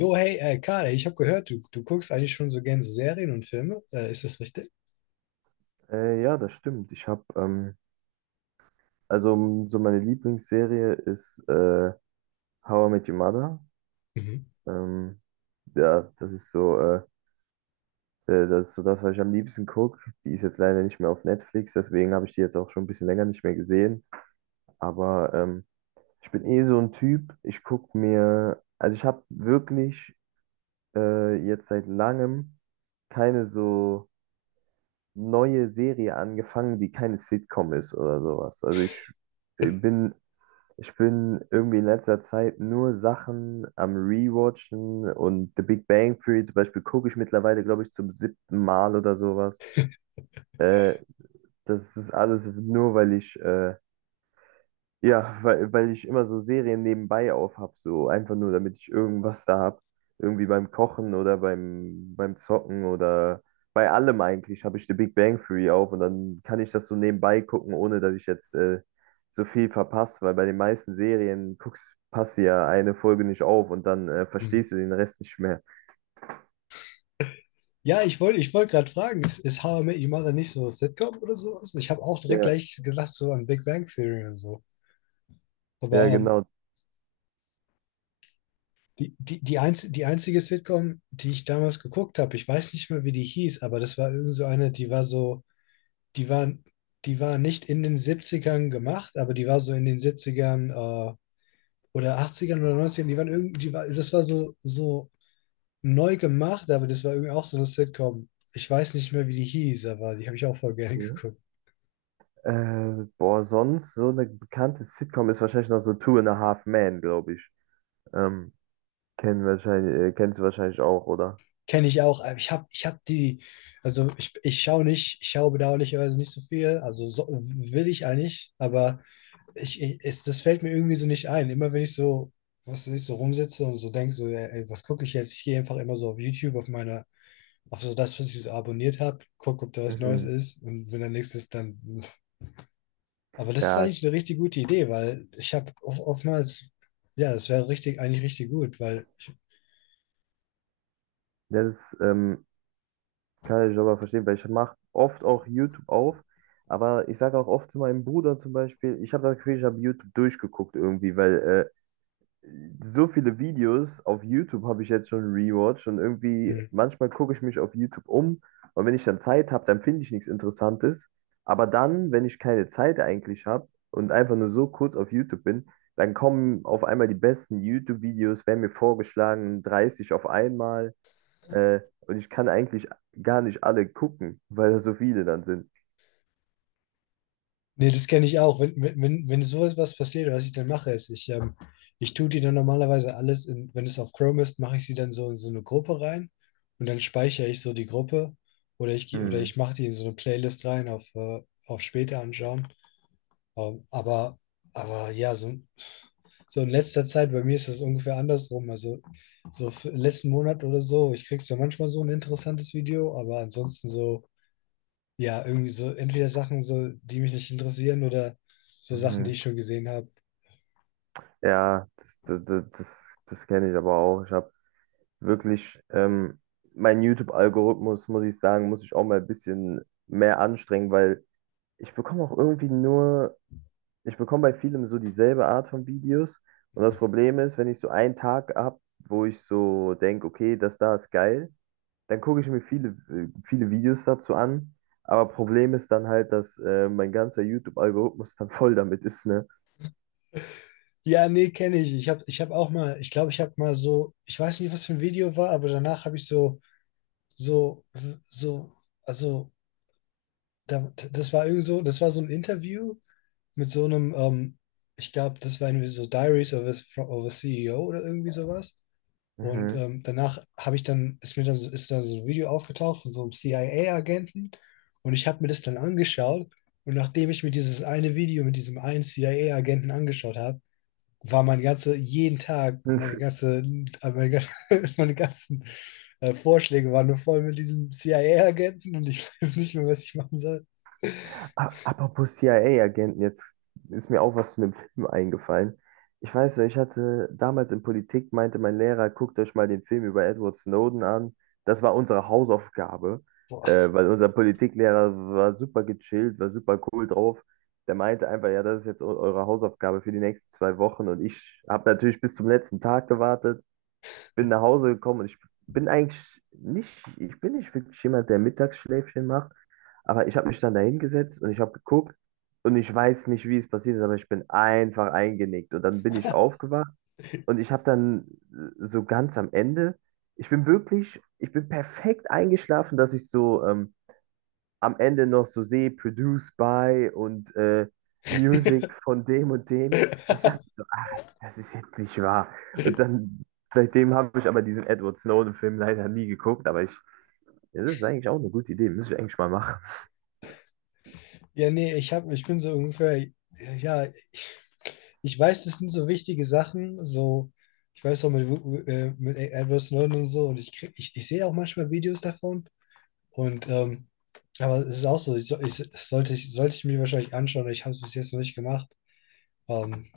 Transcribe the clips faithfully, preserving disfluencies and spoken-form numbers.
Jo, hey, äh, Karl, ich habe gehört, du, du guckst eigentlich schon so gern so Serien und Filme. Äh, ist das richtig? Äh, ja, das stimmt. Ich habe, ähm, also m, so meine Lieblingsserie ist äh, How I Met Your Mother. Mhm. Ähm, ja, das ist so, äh, äh, das ist so das, was ich am liebsten gucke. Die ist jetzt leider nicht mehr auf Netflix, deswegen habe ich die jetzt auch schon ein bisschen länger nicht mehr gesehen. Aber ähm, ich bin eh so ein Typ. Ich gucke mir, also ich habe wirklich äh, jetzt seit langem keine so neue Serie angefangen, die keine Sitcom ist oder sowas. Also ich ich bin Ich bin irgendwie in letzter Zeit nur Sachen am Rewatchen und The Big Bang Theory zum Beispiel gucke ich mittlerweile, glaube ich, zum siebten Mal oder sowas. Äh, Das ist alles nur, weil ich äh, ja, weil, weil ich immer so Serien nebenbei aufhab, so einfach nur, damit ich irgendwas da hab. Irgendwie beim Kochen oder beim, beim Zocken oder bei allem eigentlich habe ich The Big Bang Theory auf und dann kann ich das so nebenbei gucken, ohne dass ich jetzt äh, so viel verpasse, weil bei den meisten Serien guckst, passt ja eine Folge nicht auf und dann äh, Mhm. verstehst du den Rest nicht mehr. Ja, ich wollte ich wollt gerade fragen, ist, ist How I Met Your Mother nicht so ein Sitcom oder sowas? Ich habe auch direkt Ja, gleich gedacht, so an Big Bang Theory und so. Aber ja, ähm, genau. die, die, die, einz die einzige Sitcom, die ich damals geguckt habe, ich weiß nicht mehr, wie die hieß, aber das war irgend so eine, die war so, die war, die war nicht in den Siebzigern gemacht, aber die war so in den Siebzigern äh, oder Achtzigern oder Neunzigern, die waren irgendwie, die war, das war so, so neu gemacht, aber das war irgendwie auch so eine Sitcom. Ich weiß nicht mehr, wie die hieß, aber die habe ich auch voll gerne Mhm. geguckt. Äh, boah, sonst so eine bekannte Sitcom ist wahrscheinlich noch so Two and a Half Men, glaube ich. Ähm, Kennen wahrscheinlich, äh, kennst du wahrscheinlich auch, oder? Kenne ich auch. Aber Ich habe ich hab die, also ich, ich schaue nicht, ich schaue bedauerlicherweise nicht so viel, also so, will ich eigentlich, aber ich, ich, es, das fällt mir irgendwie so nicht ein. Immer wenn ich so, was weiß ich, so rumsitze und so denke, so, ey, ey, was gucke ich jetzt? Ich gehe einfach immer so auf YouTube, auf meine, auf so das, was ich so abonniert habe, gucke, ob da was Neues Mhm. ist und wenn da nichts ist, dann aber das ist Ja, eigentlich eine richtig gute Idee, weil ich habe of- oftmals, ja, das wäre richtig, eigentlich richtig gut, weil, das ähm, kann ich aber verstehen, weil ich mache oft auch YouTube auf, aber ich sage auch oft zu meinem Bruder zum Beispiel, ich habe das Gefühl, ich habe YouTube durchgeguckt irgendwie, weil äh, so viele Videos auf YouTube habe ich jetzt schon rewatcht und irgendwie mh, manchmal gucke ich mich auf YouTube um und wenn ich dann Zeit habe, dann finde ich nichts Interessantes. Aber dann, wenn ich keine Zeit eigentlich habe und einfach nur so kurz auf YouTube bin, dann kommen auf einmal die besten YouTube-Videos, werden mir vorgeschlagen, dreißig auf einmal. Äh, und ich kann eigentlich gar nicht alle gucken, weil da so viele dann sind. nee, das kenne ich auch. Wenn, wenn, wenn wenn sowas was passiert, was ich dann mache, ist, ich, ähm, ich tue die dann normalerweise alles in, wenn es auf Chrome ist, mache ich sie dann so in so eine Gruppe rein und dann speichere ich so die Gruppe oder ich, geh- oder Hm. ich mache die in so eine Playlist rein auf, äh, auf später anschauen. Ähm, aber, aber ja, so, so in letzter Zeit, bei mir ist das ungefähr andersrum. Also so f- letzten Monat oder so, ich krieg so manchmal so ein interessantes Video, aber ansonsten so, ja, irgendwie so entweder Sachen so, die mich nicht interessieren oder so Sachen, die Mhm. ich schon gesehen habe. Ja, das, das, das, das kenne ich aber auch. Ich habe wirklich ähm, mein YouTube-Algorithmus, muss ich sagen, muss ich auch mal ein bisschen mehr anstrengen, weil ich bekomme auch irgendwie nur, ich bekomme bei vielem so dieselbe Art von Videos. Und das Problem ist, wenn ich so einen Tag habe, wo ich so denke, okay, das da ist geil, dann gucke ich mir viele, äh, viele Videos dazu an. Aber Problem ist dann halt, dass äh, mein ganzer YouTube-Algorithmus dann voll damit ist, ne? Ja, nee, kenne ich. Ich habe ich hab auch mal, ich glaube, ich habe mal so, ich weiß nicht, was für ein Video war, aber danach habe ich so, so, so, also, da, das war irgend so, das war so ein Interview mit so einem, ähm, ich glaube, das war irgendwie so Diaries of a, of a C E O oder irgendwie sowas. Und Mhm. ähm, danach habe ich dann, ist mir dann so, ist da so ein Video aufgetaucht von so einem C I A-Agenten und ich habe mir das dann angeschaut. Und nachdem ich mir dieses eine Video mit diesem einen C I A-Agenten angeschaut habe, war mein ganze, jeden Tag, meine ganze, äh, meine, gan- meine ganzen äh, Vorschläge waren nur voll mit diesem C I A-Agenten und ich weiß nicht mehr, was ich machen soll. A- Apropos C I A-Agenten, jetzt ist mir auch was zu einem Film eingefallen. Ich weiß noch, ich hatte damals in Politik, meinte mein Lehrer, guckt euch mal den Film über Edward Snowden an. Das war unsere Hausaufgabe, äh, Boah. weil unser Politiklehrer war super gechillt, war super cool drauf. Der meinte einfach, ja, das ist jetzt eu- eure Hausaufgabe für die nächsten zwei Wochen. Und ich habe natürlich bis zum letzten Tag gewartet, bin nach Hause gekommen und ich bin eigentlich nicht, ich bin nicht wirklich jemand, der Mittagsschläfchen macht, aber ich habe mich dann da hingesetzt und ich habe geguckt und ich weiß nicht, wie es passiert ist, aber ich bin einfach eingenickt und dann bin ich aufgewacht und ich habe dann äh, so ganz am Ende, ich bin wirklich, ich bin perfekt eingeschlafen, dass ich so ähm, am Ende noch so sehe, produced by und äh, Music von dem und dem. Und ich dachte so, ah, das ist jetzt nicht wahr. Und dann, seitdem habe ich aber diesen Edward Snowden-Film leider nie geguckt, aber ich, das ist eigentlich auch eine gute Idee, müsste ich eigentlich mal machen. Ja, nee, ich hab, ich bin so ungefähr, ja, ich, ich weiß, das sind so wichtige Sachen, so, ich weiß auch mit, äh, mit Edward Snowden und so, und ich krieg, ich, ich sehe auch manchmal Videos davon. Und ähm, aber es ist auch so, ich, so- ich, das sollte ich, sollte ich mir wahrscheinlich anschauen, ich habe es bis jetzt noch nicht gemacht. Ähm,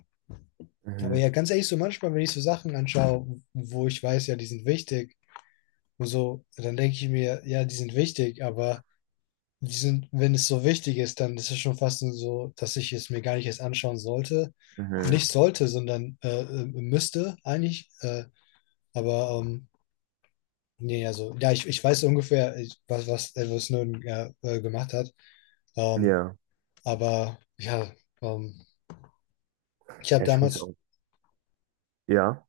aber Mhm, ja, ganz ehrlich, so manchmal, wenn ich so Sachen anschaue, wo ich weiß, ja, die sind wichtig und so, dann denke ich mir, ja, die sind wichtig, aber die sind, wenn es so wichtig ist, dann ist es schon fast so, dass ich es mir gar nicht erst anschauen sollte. mhm, Nicht sollte, sondern äh, äh, müsste eigentlich. Äh, aber ähm, nee, also, ja, ich, ich weiß ungefähr, ich- was, was Edward Snowden ja, äh, gemacht hat. Ähm, ja. aber ja, ähm, ich habe Ja, ich muss damals, auch. Ja,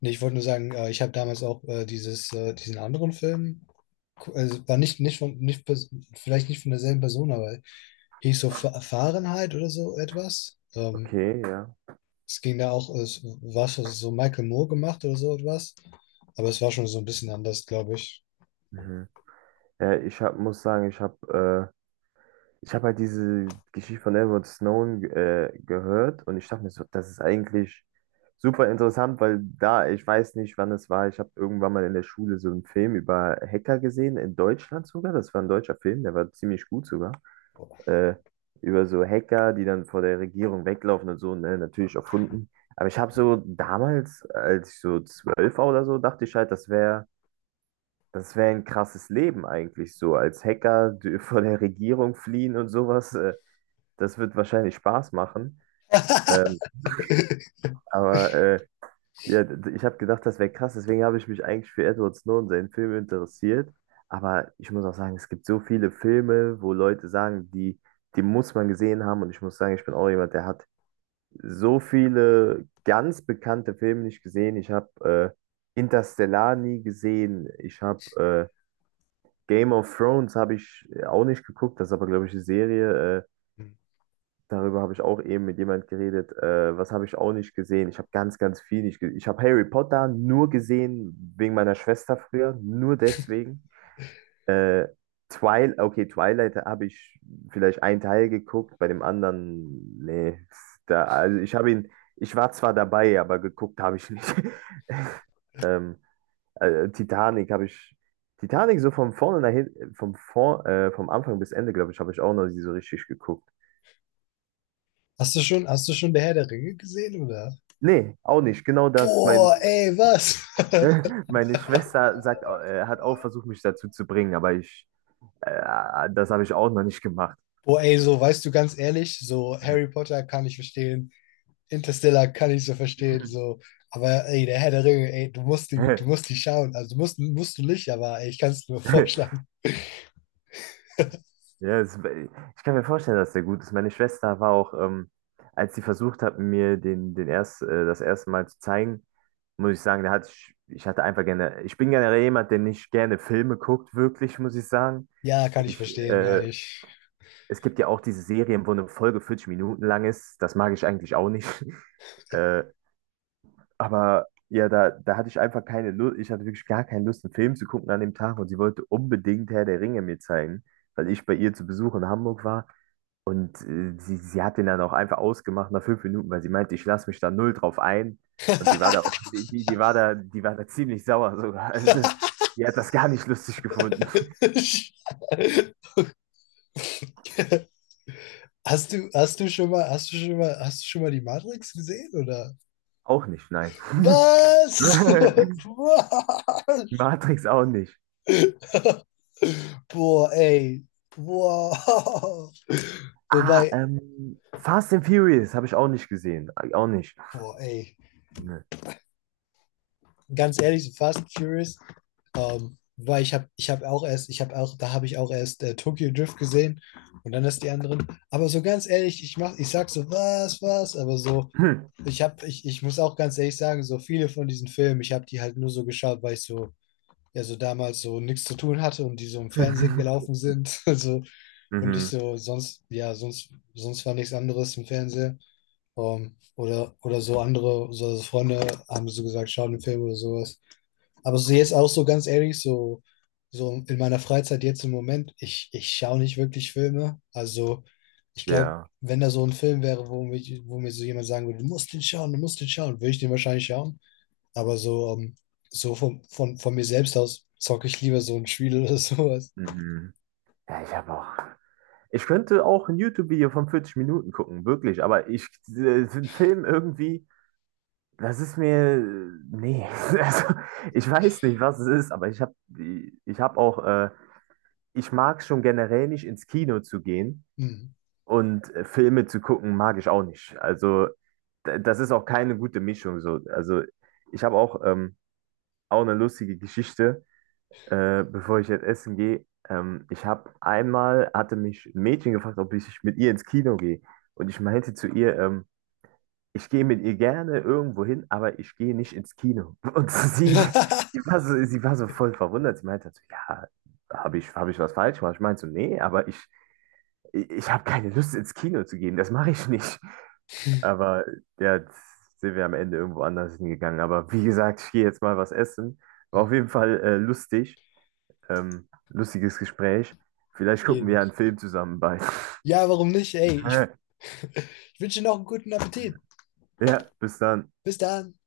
nee, ich wollte nur sagen, äh, ich habe damals auch äh, dieses, äh, diesen anderen Film, gu- also war nicht, nicht von, nicht, pers- vielleicht nicht von derselben Person, aber hieß so Fa- Fahrenheit oder so etwas. Ähm, okay, ja. Es ging da auch, es war schon so Michael Moore gemacht oder so etwas. Aber es war schon so ein bisschen anders, glaube ich. Mhm. Ja, ich hab, muss sagen, ich habe äh, ich hab halt diese Geschichte von Edward Snowden äh, gehört und ich dachte mir so, das ist eigentlich super interessant, weil da, ich weiß nicht, wann es war, ich habe irgendwann mal in der Schule so einen Film über Hacker gesehen, in Deutschland sogar, das war ein deutscher Film, der war ziemlich gut sogar, äh, über so Hacker, die dann vor der Regierung weglaufen und so, ne, natürlich erfunden. Aber ich habe so damals, als ich so zwölf war oder so, dachte ich halt, das wäre das wäre ein krasses Leben eigentlich so. Als Hacker d- vor der Regierung fliehen und sowas, äh, das wird wahrscheinlich Spaß machen. Ähm, aber äh, ja, d- ich habe gedacht, das wäre krass. Deswegen habe ich mich eigentlich für Edward Snowden, seinen Film, interessiert. Aber ich muss auch sagen, es gibt so viele Filme, wo Leute sagen, die, die muss man gesehen haben. Und ich muss sagen, ich bin auch jemand, der hat so viele ganz bekannte Filme nicht gesehen. Ich habe äh, Interstellar nie gesehen. Ich habe Game of Thrones, habe ich äh, auch nicht geguckt, das ist aber, glaube ich, eine Serie. Äh, darüber habe ich auch eben mit jemand geredet. Äh, was habe ich auch nicht gesehen? Ich habe ganz, ganz viel nicht gesehen. Ich habe Harry Potter nur gesehen wegen meiner Schwester früher, nur deswegen. Äh, Twilight, okay, Twilight habe ich vielleicht einen Teil geguckt, bei dem anderen, nee. Da, also ich habe ihn, ich war zwar dabei, aber geguckt habe ich nicht. Ähm, äh, Titanic habe ich. Titanic so von vorne nach hinten, vom, vor, äh, vom Anfang bis Ende, glaube ich, habe ich auch noch nie so richtig geguckt. Hast du schon, hast du schon der Herr der Ringe gesehen, oder? Nee, auch nicht. Genau das. Mein, Boah, ey, was? Meine Schwester sagt, au- äh, hat auch versucht, mich dazu zu bringen, aber ich, äh, das habe ich auch noch nicht gemacht. Boah, ey, so, weißt du, ganz ehrlich, so Harry Potter kann ich verstehen, Interstellar kann ich so verstehen, so. Aber ey, der Herr der Ringe, ey, du musst die, du musst die schauen. Also, du musst, musst du nicht, aber ey, ich kann es nur vorschlagen. Ja, es, ich kann mir vorstellen, dass der gut ist. Meine Schwester war auch, ähm, als sie versucht hat, mir den, den erst, äh, das erste Mal zu zeigen, muss ich sagen, da hatte ich, ich hatte einfach gerne, ich bin generell jemand, der nicht gerne Filme guckt, wirklich, muss ich sagen. Ja, kann ich Ich, verstehen, äh, eigentlich. Es gibt ja auch diese Serien, wo eine Folge vierzig Minuten lang ist. Das mag ich eigentlich auch nicht. Äh, aber ja, da, da hatte ich einfach keine Lust, ich hatte wirklich gar keine Lust, einen Film zu gucken an dem Tag und sie wollte unbedingt Herr der Ringe mir zeigen, weil ich bei ihr zu Besuch in Hamburg war. Und äh, sie, sie hat den dann auch einfach ausgemacht nach fünf Minuten, weil sie meinte, ich lasse mich da null drauf ein. Und die war da auch, die, die, die war da, die war da ziemlich sauer sogar. Also, die hat das gar nicht lustig gefunden. Hast du, hast du schon mal, hast du schon mal, hast du schon mal die Matrix gesehen, oder? Auch nicht, nein. Was? Wow. Matrix auch nicht. Boah, ey. Wow. Ah, Wobei, ähm, Fast and Furious habe ich auch nicht gesehen. Äh, Auch nicht. boah, ey. Ne. Ganz ehrlich, so Fast and Furious Ähm, weil ich habe ich hab auch erst, ich habe auch, da habe ich auch erst äh, Tokyo Drift gesehen und dann erst die anderen. Aber so ganz ehrlich, ich mach, ich sag so, was, was, aber so, Hm. ich habe, ich, ich muss auch ganz ehrlich sagen, so viele von diesen Filmen, ich habe die halt nur so geschaut, weil ich so, ja, so damals so nichts zu tun hatte und die so im Fernsehen gelaufen sind. Also, und ich Mhm. so, sonst, ja, sonst, sonst war nichts anderes im Fernsehen. Ähm, oder, oder so andere, so Freunde haben so gesagt, schau den Film oder sowas. Aber so jetzt auch so ganz ehrlich, so, so in meiner Freizeit jetzt im Moment, ich, ich schaue nicht wirklich Filme. Also ich glaube, Ja. wenn da so ein Film wäre, wo, mich, wo mir so jemand sagen würde, du musst den schauen, du musst den schauen, würde ich den wahrscheinlich schauen. Aber so, ähm, so von, von, von mir selbst aus zocke ich lieber so ein Spiel oder sowas. Mhm. Ja, ich habe auch. Ich könnte auch ein YouTube-Video von vierzig Minuten gucken, wirklich, aber ich, äh, den Film irgendwie, das ist mir, nee, also ich weiß nicht, was es ist, aber ich habe ich habe auch, äh, ich mag schon generell nicht ins Kino zu gehen Hm. und äh, Filme zu gucken, mag ich auch nicht. Also d- das ist auch keine gute Mischung so. Also ich habe auch, ähm, auch eine lustige Geschichte, äh, bevor ich jetzt essen gehe. Ähm, ich habe einmal, hatte mich ein Mädchen gefragt, ob ich mit ihr ins Kino gehe. Und ich meinte zu ihr, ähm, ich gehe mit ihr gerne irgendwo hin, aber ich gehe nicht ins Kino. Und sie, sie war so, sie war so voll verwundert. Sie meinte halt so, ja, habe ich, hab ich was falsch gemacht? Ich meinte so, nee, aber ich, ich habe keine Lust ins Kino zu gehen, das mache ich nicht. Aber ja, jetzt sind wir am Ende irgendwo anders hingegangen. Aber wie gesagt, ich gehe jetzt mal was essen. Hm. War auf jeden Fall äh, lustig. Ähm, lustiges Gespräch. Vielleicht gucken wir Jeden. ja einen Film zusammen bei. Ja, warum nicht? Ey, ich, ich wünsche dir noch einen guten Appetit. Ja, bis dann. Bis dann.